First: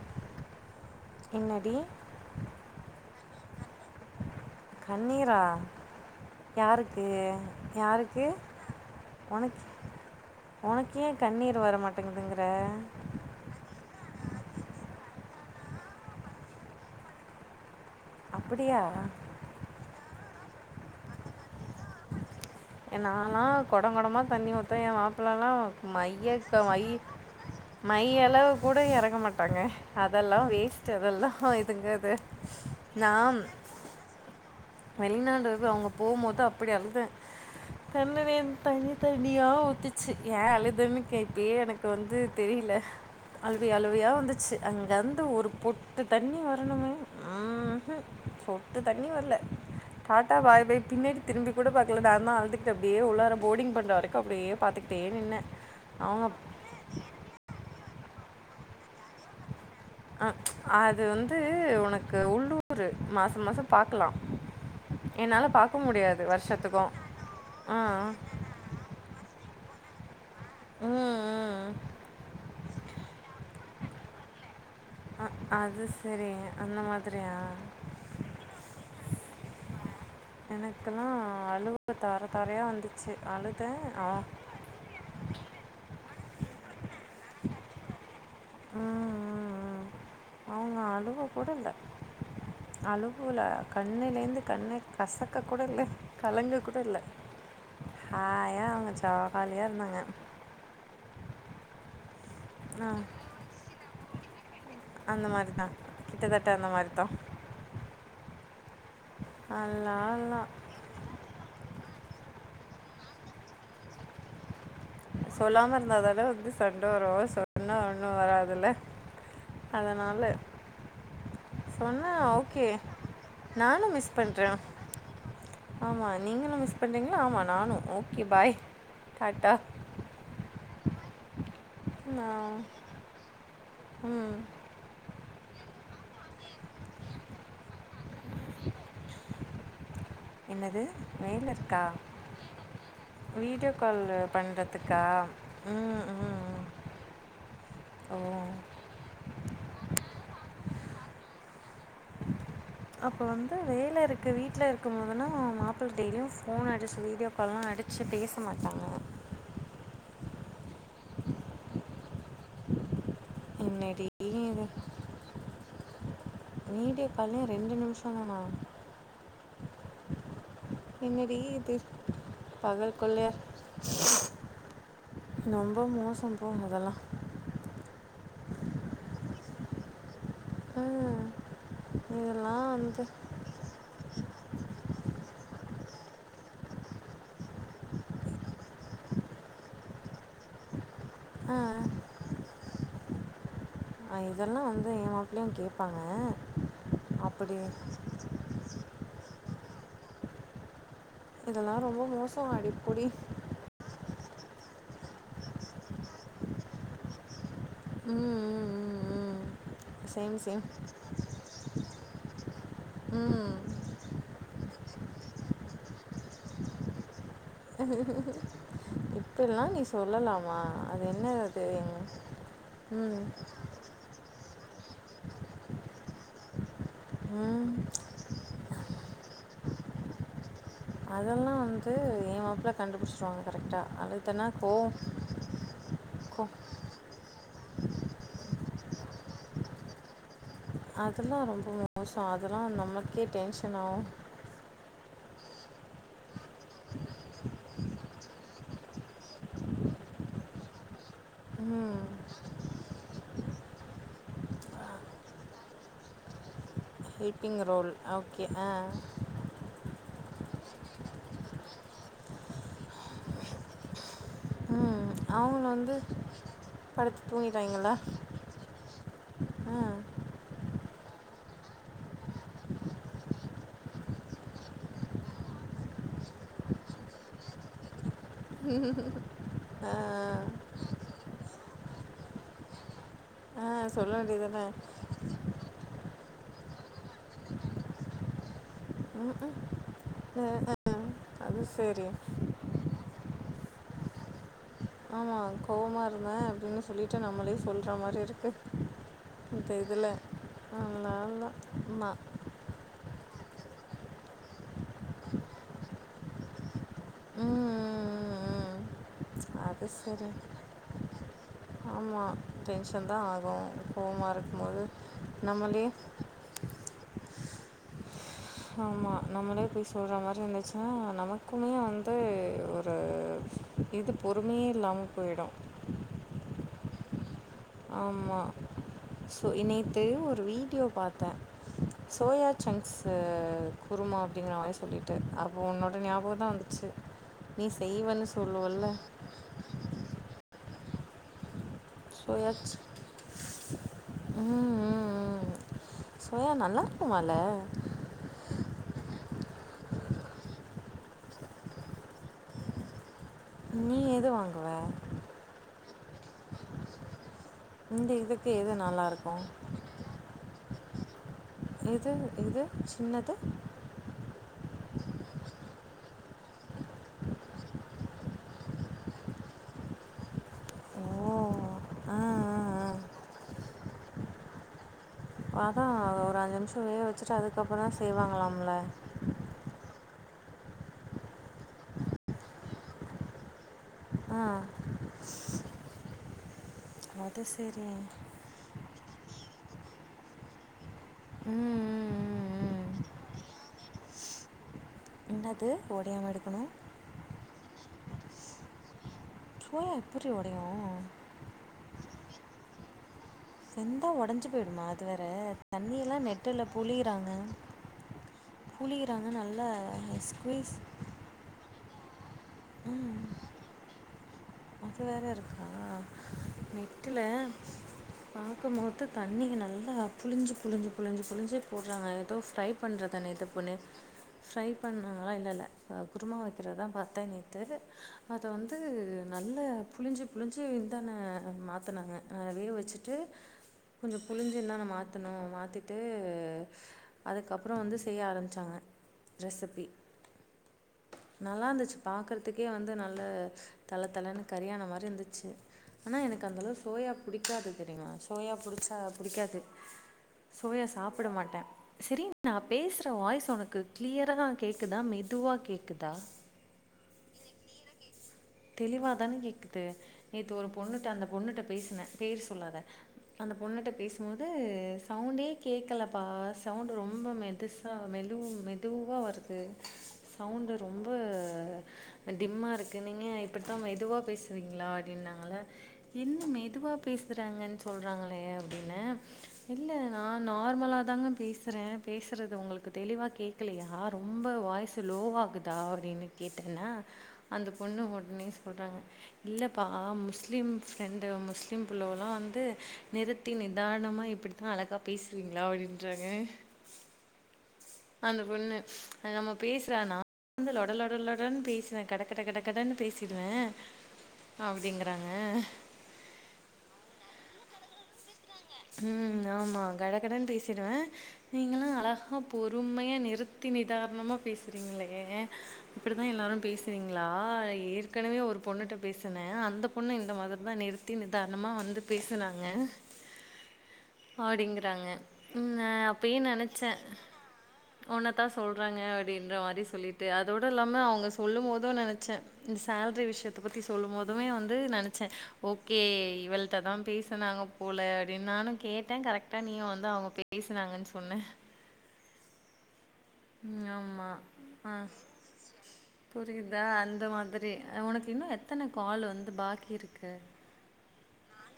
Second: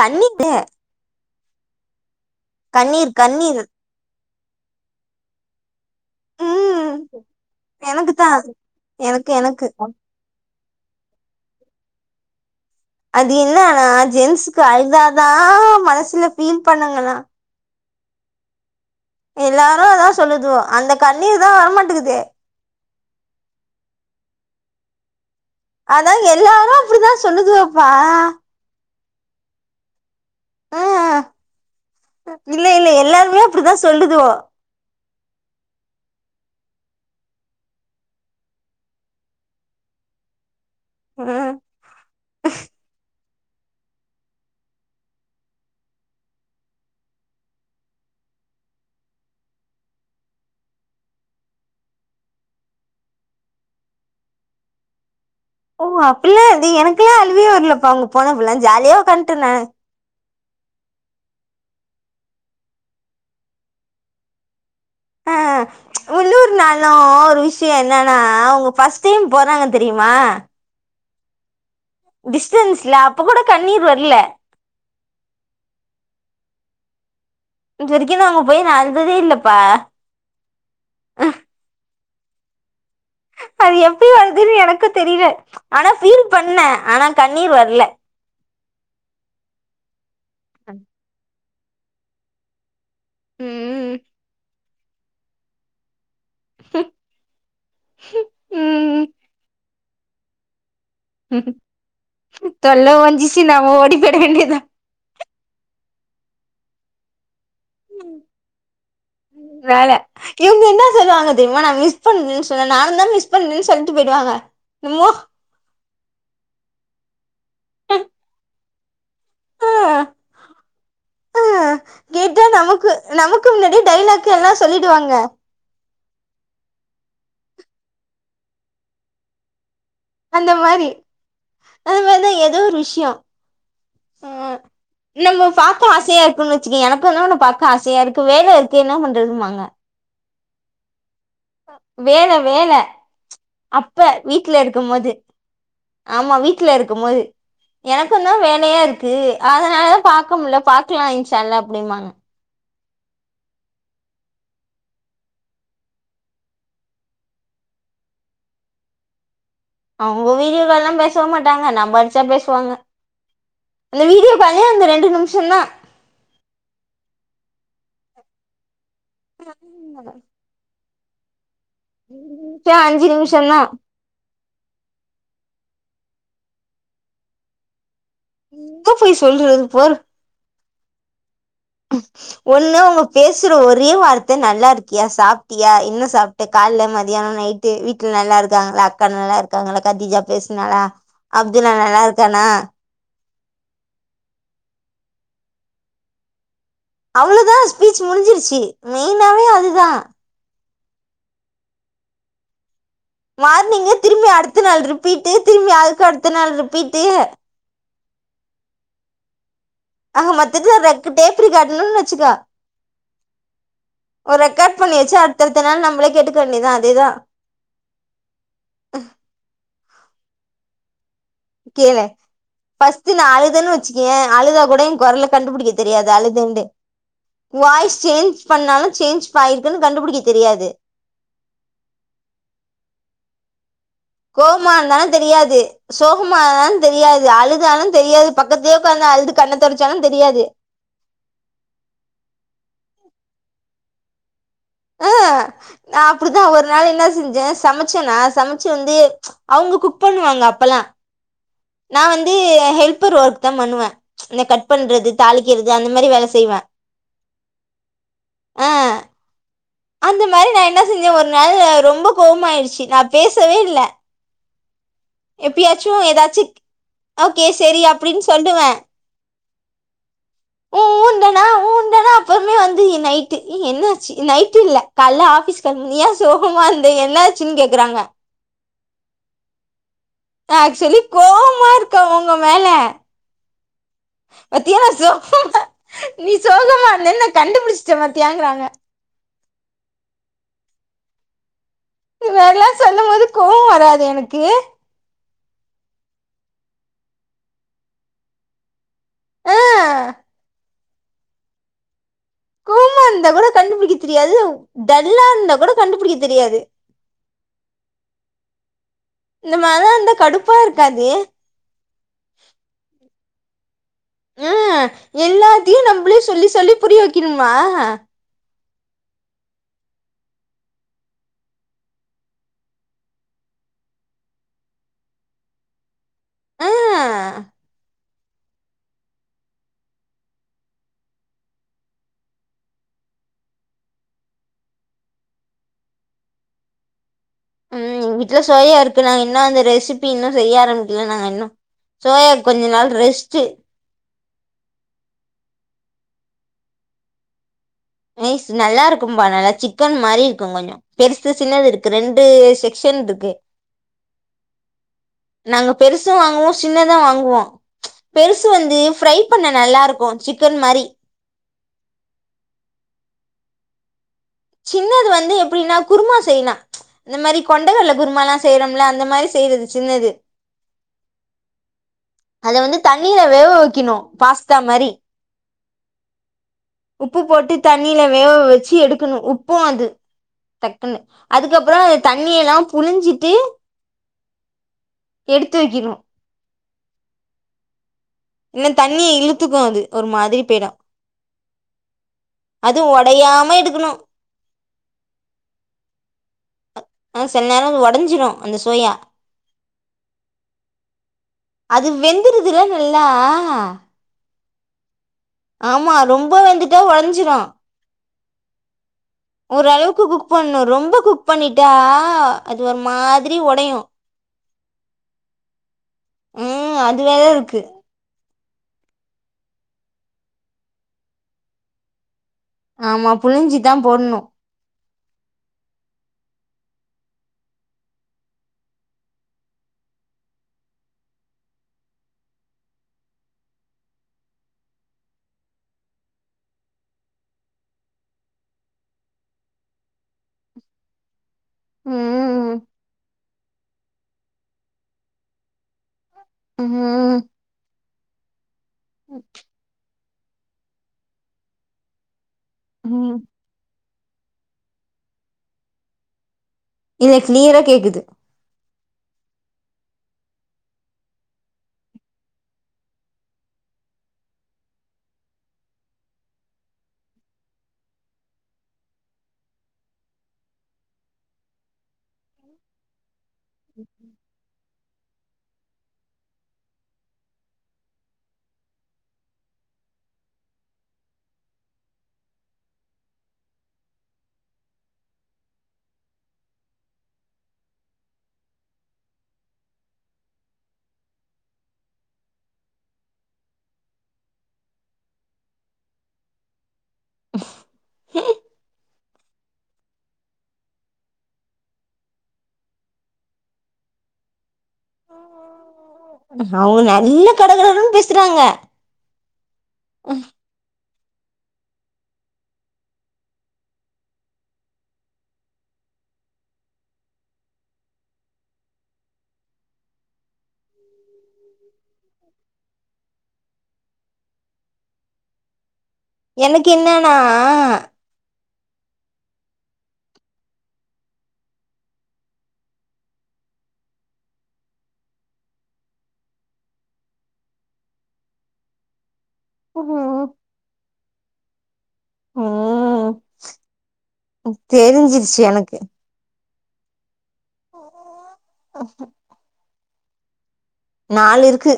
கண்ணீரு என்னடி கண்ணீர் கண்ணீர் கண்ணீரா ம் யாருக்கு எனக்கு யாருக்கு தா எனக்கு ஒனக்கு எனக்கு ஒனக்கு ஏ கண்ணீர் வர மாட்டேங்கிதுங்ற அது இன்னான்னா ஜென்ஸுக்கு அழுதா தா மனசுல ஃபீல் பண்ணுங்களா அப்பிடியா எல்லாரு அதா சொல்லுது அந்த கண்ணீர் தா வரமாட்டுக்குதே எ நாலா கொடங்கொடமா தண்ணி ஊத்துவே எ மாப்ளலலா அதா மையக்க எல்லாரு மை அப்டிதா சொல்லுதுவோப்பா மையளவு கூட எறங்க மாட்டாங்க அதெல்லா வேஸ்ட்டு ம் அதெல்லா இதுங்காது நாம் அதா சொல்லுது வெளிநாடு தா அவுங்க போம்போது அப்பிடி அழுதே கண்ணுலேந் தண்ணி தண்ணியா ஊத்துச்சு ஏ அழுதேன் ம் கேப்பியே எனக் கு வந்து தெரில அழுவை அழுவையா வந்துச்சு அங்கர்ந்து ஒரு பொட்டு தண்ணி வர்னுமே உம் ஹும் சொட்டு தண்ணி வர்ல டாட்டா பாய்பாய் பின்னாடி திரும்பி கூட பாக்ல நாந்தா அழுதுக்ட்டு அப்டியே உள்ளார போர்டிங் பண்ற வரைக்கு அப்டியே பாத்துக்ட்டே நின்னே ஓ அப்பில்லா இது எனக்லா அழுவயே வர்லப்பா அவுங்க போனப்பல்லா ஜாலியா ஒக்கான்ட்டுன்னே ஆ அது வந்து ஒனக்கு உள்ளூரு மாச மாசொ பாக்லா ஆ உள்ளூர்னாலு ஒரு விஷ்யோ ஆ என்னன்னா அவுங்க ஃபஸ் டீம் போறாங்க தெரியுமா ம் ம் ம் டிஸ்ட்டன்ஸ்ல அப்பக் கூட கண்ணீர் வர்ல ஆ அது செரிங்க அந்த மாதிரியா இது வரைக்கு நா அவ்ங்க போய் நா அழுததே இல்லப்பா எனக்குலா அழுவ தார தாரயா வந்து சேர் ஆனா அது எப்டி வருதுன்னு எனக்கு தெரியல ஆனா ஃபீல் பண்ணே ஆனா கண்ணீர் வர்ல ஆ ஆ ஆ நா அழுவ கூட இல்ல அழுவுல ம் கண்ணுலேருந்து கண்ணே கசக்கக் கூட இல்ல கலங்கக் கூட இல்ல ஹாயா அவ்ங்க ம் ஜவகாலியா இருந்தாங்க ம் தொல்ல அ ஓஞ்சுச்சுன் நம்ம ஓடி போய்ற வேண்டியதா அந்த மாரி தா கிட்டத்தட்ட அந்த மாரித்தா வேல அல்லா அல்லா. இவ்ங்க என்ன சொல்லுவாங்க தெரிமா நா மிஸ் பண்ணேன் சொன்னா நானுந்தா மிஸ் பண்ணேன் சொல்ட்டு போயிடுவாங்க என்னமோ சொல்லாம இருந்தா தான வந்து சண்ட வரு சொன்னா ஒன்னு வராதுல அதனால சொன்னா கேட்டா ஓகே நமக்கு நமக்கு முன்னாடியே நானு மிஸ் டைலாக் பண்றே எல்லா சொல்லிடுவாங்க ஆமா நீங்களு மிஸ் பண்றீங்ளா ஆமா நானு ஓகே பாய் தாட்டா அந்த மாரி அது மாரிதா நான் எதோ ஒரு விஷ்யோ ம் நம்ம பாக்க ஆசையா இருக்குன் வச்சுக்கோயே எனக்குந் தா உன்ன பாக்க ஆசையா இருக்கு வேல இருக்கு என்ன பண்றதும்பாங்க என்னது மேலே இருக்கா வேல வேல வீடியோ அப்ப கால் வீட்ல இருக்கு பண்ணுறதுக்கா மோது ம் ஆமா ம் வீட்ல இருக்கு மோது ஓ எனக்குந்தா வேலையா இருக்கு அதனாலதா பாக்க முட்ல பாக்கலா இன்ஷா அல்லா அப்டின்வாங்க அப்ப வந்து வேல இருக்கு வீட்ல இருக்கும் போதுனா மாப்பிள டெய்லியு ஃபோன் அடிச்சு வீடியோ அப்பலா அடிச்சு பேச மாட்டாங்க அவ்ங்க வீடியோக்கால்லா பேசவே மாட்டாங்க நம்ப அடிச்சா பேசுவாங்க இந்த என்னடி வீடியோ காலே இது அந்த ரெண்டு நிம்ஷந்தா வீடியோ காலே ரெண்டு நிம்ஷந்தானா கே தூங்குங்க என்னடி இது நிமிஷோ பகல் அஞ்சு கொள்ளையா நிமிஷந்தா நொம்ப மோசம் போ அதெல்லா எங்க போய் சொல்றது இத பாரு அ ஒன்னு ஒங்க பேச் சுற ஒரே வார்த்த நல்லாருக்கியா சாப்ட்டியா என்ன சாப்ட்ட கால்ல மதியான நைட் ட்டு வீட்ல நல்லா இருக்காங்களா அக்கா நல்லா இருக்காங்களா கத்தீஜா பேசுனாலா ஆ அப்துலா நல்லாருக்கானா ஆ இதெல்லா வந்து எ மாப்பிளையு கேப்பாங்க அவ்ளோதா ஸ்பீச் முடிஞ்சிருச்சு மெய்னாவே அதுதா இப்ப இதெல்லா ரொம்ப மோசோ அடிப் போடி மார்னிங்கே திரும்பி அடுத்த நாள் ரிப்பீட்டு திரும்பி அதுக்கு அடுத்த நாள் ரிப்பீட்டு ம் ம் ம் ம் அ மத்தது அது ரெக்கு டேப்ரு கார்டுனு வச்சுக்க ம் ஒரு ரெக்கார்ட் பண்ணி வச்சு அடுத்த அடுத்த நாள் நம்ளே கேட்டுக்க வேண்டிதா அதேதா இப்பில்லா நீ சொல்லலாமா அது என்ன தெரியுங்க கேளு ஃபஸ்ட்டு நா ம் அழுதன்னு வச்சுக்கயே அழுதா கூட என் கொரல கண்டுபுடிக்க தெரியாது அழுதேன்ட்டு ம் வாய்ஸ் சேஞ்ச் பண்ணாலு சேஞ்ச் ஆயிருக்குன்னு கண்டுபிடிக்க தெரியாது அதெல்லா வந்து என் மாப்ள கண்டுபுடிஷ்டுவாங்க கரெக்டா அழு கோவமா இருந்தாலு தெரியாது சோகமா கோ இருந்தாலு தெரியாது அழுதாலூ தெரியாது பக்கத்தலே ஒக்காந்த அழுது கண்ண தொடச்சாலு தெரியாது அதுலா ரொம்ப மோசம் அதுலா நமக்கே டென்ஷன் ஆ ஏன் நா அப்டிதா ஒரு நாள் என்ன செஞ்ச சமச்சன்னா சமச்சு வந்து அவுங்க குக் பண்ணுவாங்க அப்பல்லா ம் நா வந்து ஹெல்பர் ஒர்க் தா பண்ணுவ இந்த கட் பண்றது தாளிக்கிறது அந்த மாரி வேல செய்வ ஹெல்பிங் ரோல் ஓகே அ அந்த மாரி நா என்ன செஞ்ச ஒரு நாள் ரொம்ப கோவமா ஆயிடுச்சு நா பேசவே இல்ல ம் அவங்க எப்பயாச்சு வந்து ஏதாச்சு படுத்து ஓகே சரி தூங்கிட்டாங்களா அப்டின்னு சொல்லுவே ஆ உ ஊ இன்டனா ஊ இன்டனா அப்புமே வந்து நைட்டு என்ன ஆச்சு நைட் அது இல்ல காய்ல்ல ஆஃபீஸ் கெளம்ப ஏன் சோகமா இருந்த என்ன ஆச்சுன்னு கேக்குறாங்க அ அ நா ஆக்சுவலி கோவமா இருக்க உங்க மேல ஆ சொல்ல வேண்டிது தான பாத்தியா நா சோகமா நீ சோகமா இருந்த நா கண்டுபுடிஷ்ட்ட பாத்தியாங்கிறாங்க ம் ம் ஒ அது செரி இப்டி எல்லா சொல்லும் போது கோவ வராது எனக்கு ஆமா கோவமா இருந்த அப்டின்னு சொல்லிட்டு நம்மளே சொல்ற மாரி இருக்கு ஆ இப்ப இதுல நல்ல ஆள் தா ஆமா கோவமா இருந்தா கூட கண்டுபுடிக்க தெரியாது டல்லா இருந்தா கூட கண்டுபுடிக்க தெரியாது ம் ம் ம் ம் இந்த மாரில்லா இருந்தா கடுப்பா இருக்காது ஆமா டென்ஷன் தா ஆகு ம் எல்லாத்தையு நம்பளே சொல்லி சொல்லி புரிய வெக்கனுமா ஆமா நம்மளே போய் சொல்ற மாரி இருந்துச்சுன்னா நமக்குமே வந்து ஒரு இது பொறுமையே இல்லாம போய்டோ ஆ ஆமா சோ நேத்து ஒரு வீடியோ பாத்த சோயா சங்ஸ்சு குருமா அப்டிங்கிற மாரி சொல்லிட்டு அப்போது உன்னோட ஞாபகம் தா வந்துச்சு நீ ம் எங்க செய்வன் வீட்ல சோயா சொல்லுவல்ல இருக்கு நாங்க இன்னு அந்த ரெசிபி இன்னு செய்ய ஆரம்பிக்கல நாங்க இன்னு சோயாக்கு கொஞ்ச நாள் ரெஸ்ட்டு ம் ம் ம் சோயா நல்லா இருக்குமால நைஸ் நல்லா இருக்கும்பா நல்லா சிக்கன் மாரி இருக்கு கொஞ்சோ பெருசு சின்னது இருக்கு ரெண்டு செக்ஷன் இதுக்கு நீ எது வாங்குவ நாங்க பெருசு வாங்குவோ சின்னது வாங்குவோ இந்த பெருசு இதுக்கு எது வந்து நல்லா ஃபரை இருக்கும் பண்ண நல்லாருக்கு சிக்கன்மாரி எது எது சின்னது சின்னது வந்து எப்படினா குருமா செய்லா இந்த மாரி கொண்டைகடல குருமாலா செய்றம்ல அந்த மாரி செய்றது சின்னது ஓ ஆ அத வந்து ஆ. தண்ணில வேவ வெக்கிணு பாஸ்தா மாரி அதான் ஒரு அஞ்சு நிமிஷம் வேக உப்பு வச்சுட்டு போட்டு அதுக்கப்புறம் தான் தண்ணியில வேவ வெச்சு செய்வாங்களாம்ல எடுக்கணு உப் பு அது டக்குன்னு அதுக்கப்புற அது தண்ணியெல்லா புழிஞ்சிட்டு ஆ எடுத்து வைக்கணும் அது செரி இன்ன தண்ணிய இழுத்துக்கு அது ஒரு மாதிரி பேய்ரு ம் ம் ம் அது ஒடையாம எடுக்குணு இன்னாது ஒடையாம எடுக்கணு ஆனா சில் நேரோ அது ஒடஞ்சிரு அந்த சோயா சோயா எப்படி உடையும் அது வெந்துருதுல்ல நல்லா வெந்தா ஒடஞ்சு போயிடுமா அது வேற ஆமா தண்ணியெல்லா ரொம்ப நெட்டுல வெந்துட்டா புழிறாங்க உடஞ்சிரும் புழிறாங்க நல்ல ஓரளவுக்கு குக் பண்ணணும் ஸ்குவீஸ் ரொம்ப குக் பண்ணிட்டா அது ஒரு மாதிரி ஒடையு அது வேற இருக்கா ம் அது நெட்டுல வேற இருக்கு பாக்கும்மோது தண்ணிய நல்லா புழிஞ்சு புழிஞ்சு புழிஞ்சு புழிஞ்சு போட்றாங்க எதோ ஆமா புழிஞ்சிதா போட்ணு ட்ரை பண்ணாங்கலா இல்ல இல்ல அ குருமா வெக்கறதுதா பாத்தே நேத்து அத வந்து நல்லா புழிஞ்சு புழிஞ்சு இதான மாத்துனாங்க அ வேவ் வெச்சுட்டு கொஞ்சோ புழிஞ்சுந்தான மாத்துனோ மாத்திட்டு அதுக்கப்புறோ வந்து செய்ய ஆரம்பிச்சாங்க ரெசிபி நல்லா இந்துச்சு ம் பாக்கறதுக்கே வந்து நல்ல தலத்தலன்னு கறியானம் மாரி இந்துச்சு ஆனா எனக்கு அந்தளவு சோயா ம் புடிக்காது தெரியுமா சோயா புடிச்சா புடிக்காது சோயா சாப்பிட மாட்டே செரி நா பேசுற ம் வாய்ஸ் உனக்கு க்ளியராதா கேக்குதா மெதுவா கேக்குதா இல்ல க்ளியரா கேக்குது தெளிவாதான கேக்குது நேத்து ஒரு பொண்ணுட்ட அந்த பொண்ணுட்ட பேசுனே பேரு சொல்லாத அந்த பொண்ணுட்ட பேசும்போது சவுண்டே கேக்கலப்பா சவுண்டு ரொம்ப மெதுசா சா மெலு மெதுவா வருது சவுண்டு ரொம்ப டிம்மா இருக்கு நீங்க இப்படித்தா மெதுவா பேசுவீங்ளா அடின்னாங்கள என்ன மெதுவா பேசுறாங்கன் சொல்றாங்களே அப்டீனு இல்ல நா நார்மலாதாங்க பேசுறே பேசுறது உங்களுக்கு தெளிவா கேக் கலயா ரொம்ப வாய்ஸ் லோவாகுதா அப்டினு கேட்டனா அந்த பொண்ணு ஒட்னே சொல்றாங்க இல்லப்பா முஸ்லீம் ஃப்ரெண்டு முஸ்லீம் புள்ளவுலா வந்து நிறுத்தி நிதாணமா இப்படித்தா அழகா பேசுவீங்ளா அப்டின்றாங்க அந்த பொண்ணு அது நம்ம பேசுறானா வந்து லொட லொட லொடன் பேசுனே கட கட கடன்னு பேசி கிடுவே அப்படிங்கறாங்க அவுங்க நல்ல கட கடன்னு பேசுறாங்க ம் ஆமா கடகடன்னு பேசிருவே நீங்களா அழகா பொறுமையா நிறுத்தி நிதாரணமா பேசுறீங்களே இப்பிடித்தா எல்லாரு பேசுவீங்களா ஏற்கனவே ஒரு பொண்ணுட்ட பேசுனே அந்த பொண்ணு இந்த மாதிரி தா நிறுத் தி நிதானமா வந்து பேசுனாங்க மாடிங்கறாங்க ம் ந எனக்கு என்னன்னா ஒன்னத்தா சொல்றாங்க அப்டின்ற மாரி சொல்லிட்டு அதோட இல்லாம அவுங்க சொல்லு போது நனைச்சே இந்த சேலரி விஷ்யத்த பத்தி சொல்லு போதுமே வந்து நனைச்சே ஓகே இவள்ட்ட தா பேசனாங்க போல அப்டின் நானு கேட்டே கரெக்டா நீயு வந்து அவங்க பேசுனாங்கன் சொன்ன ஓ ம் ஆமா ம் ஆ தெரிஞ்சிருச்சு எனக்கு புரியுதா அந்த மாதிரி அ உனக்கு இன்னு எத்தன கால் வந்து பாக்கியிருக்கு நாலுருக்கு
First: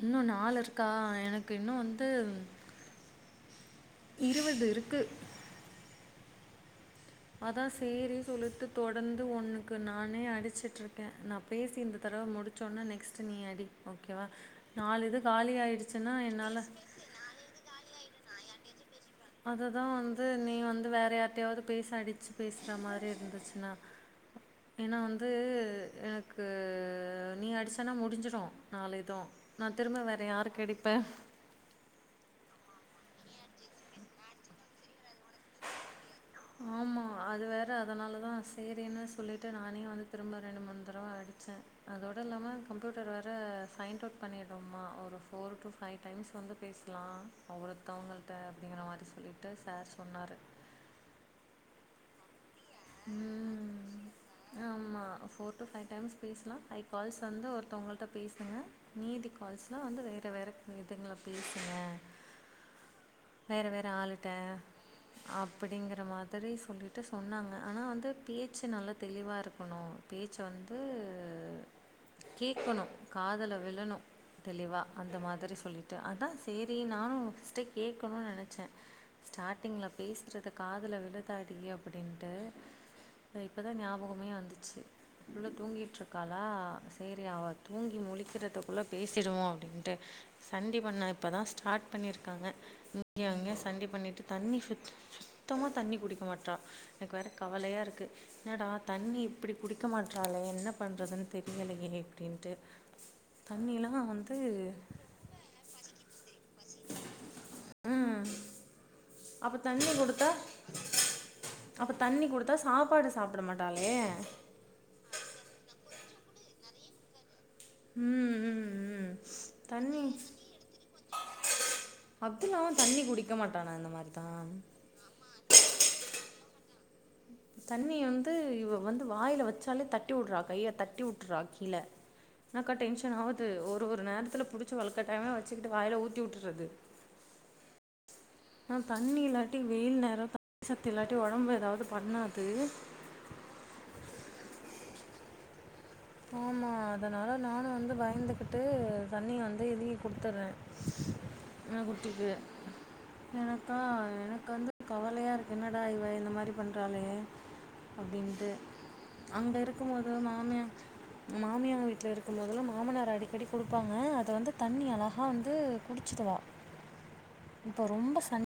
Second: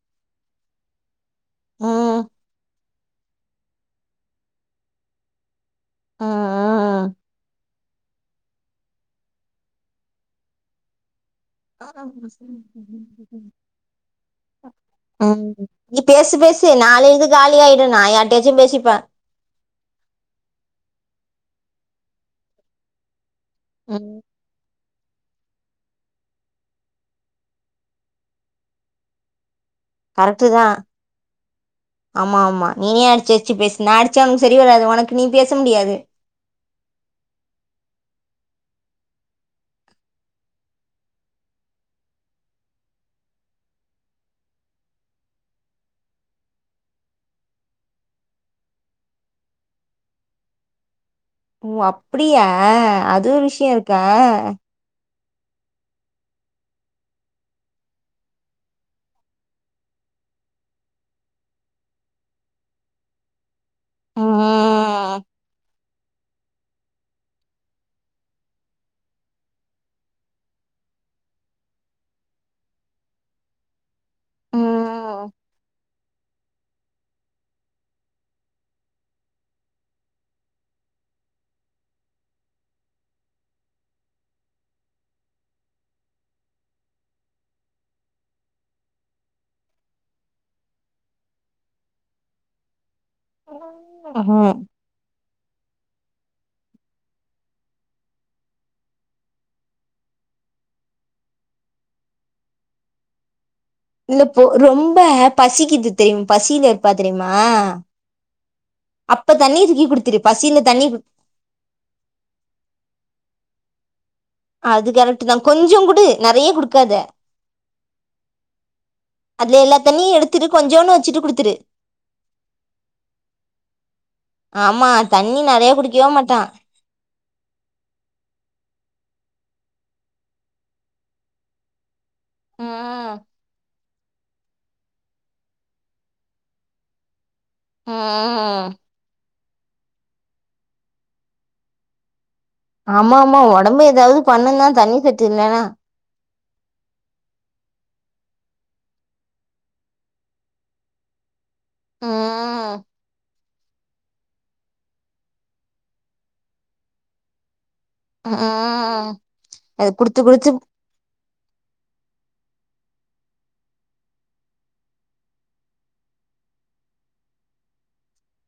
இன்னு நாலுருக்கா எனக்கு இன்னு வந்து ம் இருவது இருக்கு ம் ம் அதா சேரி சொல்லுட்டு தொடர்ந்து உன்னக்கு நானே அடிச்சிட்டுருக்கே நா பேசி இந்த தடவ முடிச்சோனா நெக்ஸ்ட் நீ அடி ஓகேவா நாலு இது ம் காலி ஆயிடுச் நீ பேசு பேசு நாலு இது காலியாயிடு நா யாருட்டயாச்சி பேசிப்பே அதுதா வந்து நீ வந்து வேற யார்ட்டையாவது பேச அடிச்சு பேசுற மாரி இருந்துச்சுனா ம் ஏன்னா வந்து எனக்கு நீ அடிசனா முடிஞ்சுடு நாலிது நா திரும்ப வேற கரெக்டு யாருக்கு தான் அடிப்ப ஆமா ஆமா நீயே அடிச்ச அடிச்சு பேசு நா அடிச்சா உனக்கு சேரி வராது உனக்கு நீ பேச முடியாது ஆமா அது வேற அதனால தா சேரின்னு சொல்லிட்டு நானே வந்து திரும்ப ரெண்டு மூணு தடவ அடிச்ச அதோட இல்லாம கம்ப்யூட்டர் வேற சைண்ட்டவுட் பண்ணிடுமா ஓக் ஒரு ஃபோர் டு ஃபைவ் டைம்ஸ் வந்து பேஸ்லா ஒருத்தவங்கள்ட்ட அப்படிங்கற மாதிரி சொல்லிட்டு சார் சொன்னாரு ஓ அப்டியா அது ஒரு விஷ்யோ ம் இருக்கா ஆமா ஃபோர் டு ஃபைவ் டைம்ஸ் பேசலா ஃபைவ் கால்ஸ் வந்து ஒருத்தவங்கள்கிட்ட பேசுங்க மீதி கால்ஸ்லா வந்து வேற வேற இதுங்கள பேசுங்க வேற வேற ஆளுட்ட ம் அப்புடிங்கற மாதிரி சொல்லிட்டு சொன்னாங்க ஆனா வந்து பேச்சு நல்லா தெளிவாகருக்கணு பேச்சு வந்து கேக்கணு காதல விழணு தெளிவா அந்த ம் மாதிரி சொல்லி ட்டு அதா சேரி நானு ஃபஸ்ட்டே கேட்கணு நெனைச்சே ஸ்டார்ட்டிங்கில பேசுறத காதுல விழுதாடி அப்டின்ட்டு து இப்பதா ஞாபகமே வந்துச்சு புள்ள தூங்கிட்டுருக்காளா சேரி அவ தூங்கி முழிக்கிறதக்குள்ள பேசிடுவோ அப்டின்ட்டு தண்டி பண்ண இப்ப தா ஸ்டார்ட் பண்ணியிருக்காங்க இங்கேயு அங்கேயு சண்டி பண்ணிட்டு ம் தண்ணி சுத் சுத்தமா தண்ணி குடிக்க மாற்ற எனக்கு வேற கவலையாருக்கு என்னடா தண்ணி இப்பிடி குடிக்க மாட்டறால என்ன பண்றதுன்னு தெரியலையே இப்டின்ட்டு தண்ணில்லா இல்ல வந்து போ ரொம்ப பசிக்குது தெரி பசியில இருப்பா தெரியுமா ம் அப்ப அப்போ தண்ணி தூக்கி குடுத்துரு பசில தண்ணி அப்ப தண்ணி குடுத்தா சாப்பாடு சாப்ட மாட்டாளே அது கரெக்ட்டு தா கொஞ்ச குட நறைய குடுக்காத ம் ம் ம் அதுல எல்லா தண்ணியு தண்ணி எடுத்துடு கொஞ்சோனு வெச்சுட்டு குடுத்துரு அப்துல்லாவு தண்ணி குடிக்க மாட்டானா இந்த மாரிதா ஆமா தண்ணி நறைய குடிக்கவே மாட்டா தண்ணி வந்து இவ வந்து வாயில வெச்சாலே தட்டி உடுறா கைய தட்டி உட்டுறா கீழ தா அக்கா டென்ஷன் ம் ஆவுது ஒரு ஒரு நேரத்துல புடிச்சி வலு கட்டாயாமா வச்சிகிட்டு வாய்ல ஊத்தி உட்டுறது ஆ ஆ தா தண்ணி இல்லாட்டி வெயில் நேர த சத்து இல்லாட்டி ஒடம்பு ஏதாவ்து பண்ணாது ஆமா ஆமா ஒடம்பு ஏதாவ்து பண்ணு தா தண்ணி சத்து இல்லனா ஆமா அதனால நானு வந்து பயந்துகிட்டு தண்ணிய வந்து எழுகி கொடுத்துறே ஆ குட்டிக்கு ம் எனக்கா எனக்கு வந்து கவலைய இருக்கு என்னடா இவ இந்த மாரி பண்றாலே அப்டின்ட்டு ம் அங்க அது இருக்கும்போது குடுத்து குடுத்து மாமிய மாமியா வீட்ல இருக்கும்போதல்லா மாமானாரு அடிக்கடி குடுப்பாங்க அத வந்து தண்ணி அழகா வந்து குடிச்சிருவா இப்ப ரொம்ப சண்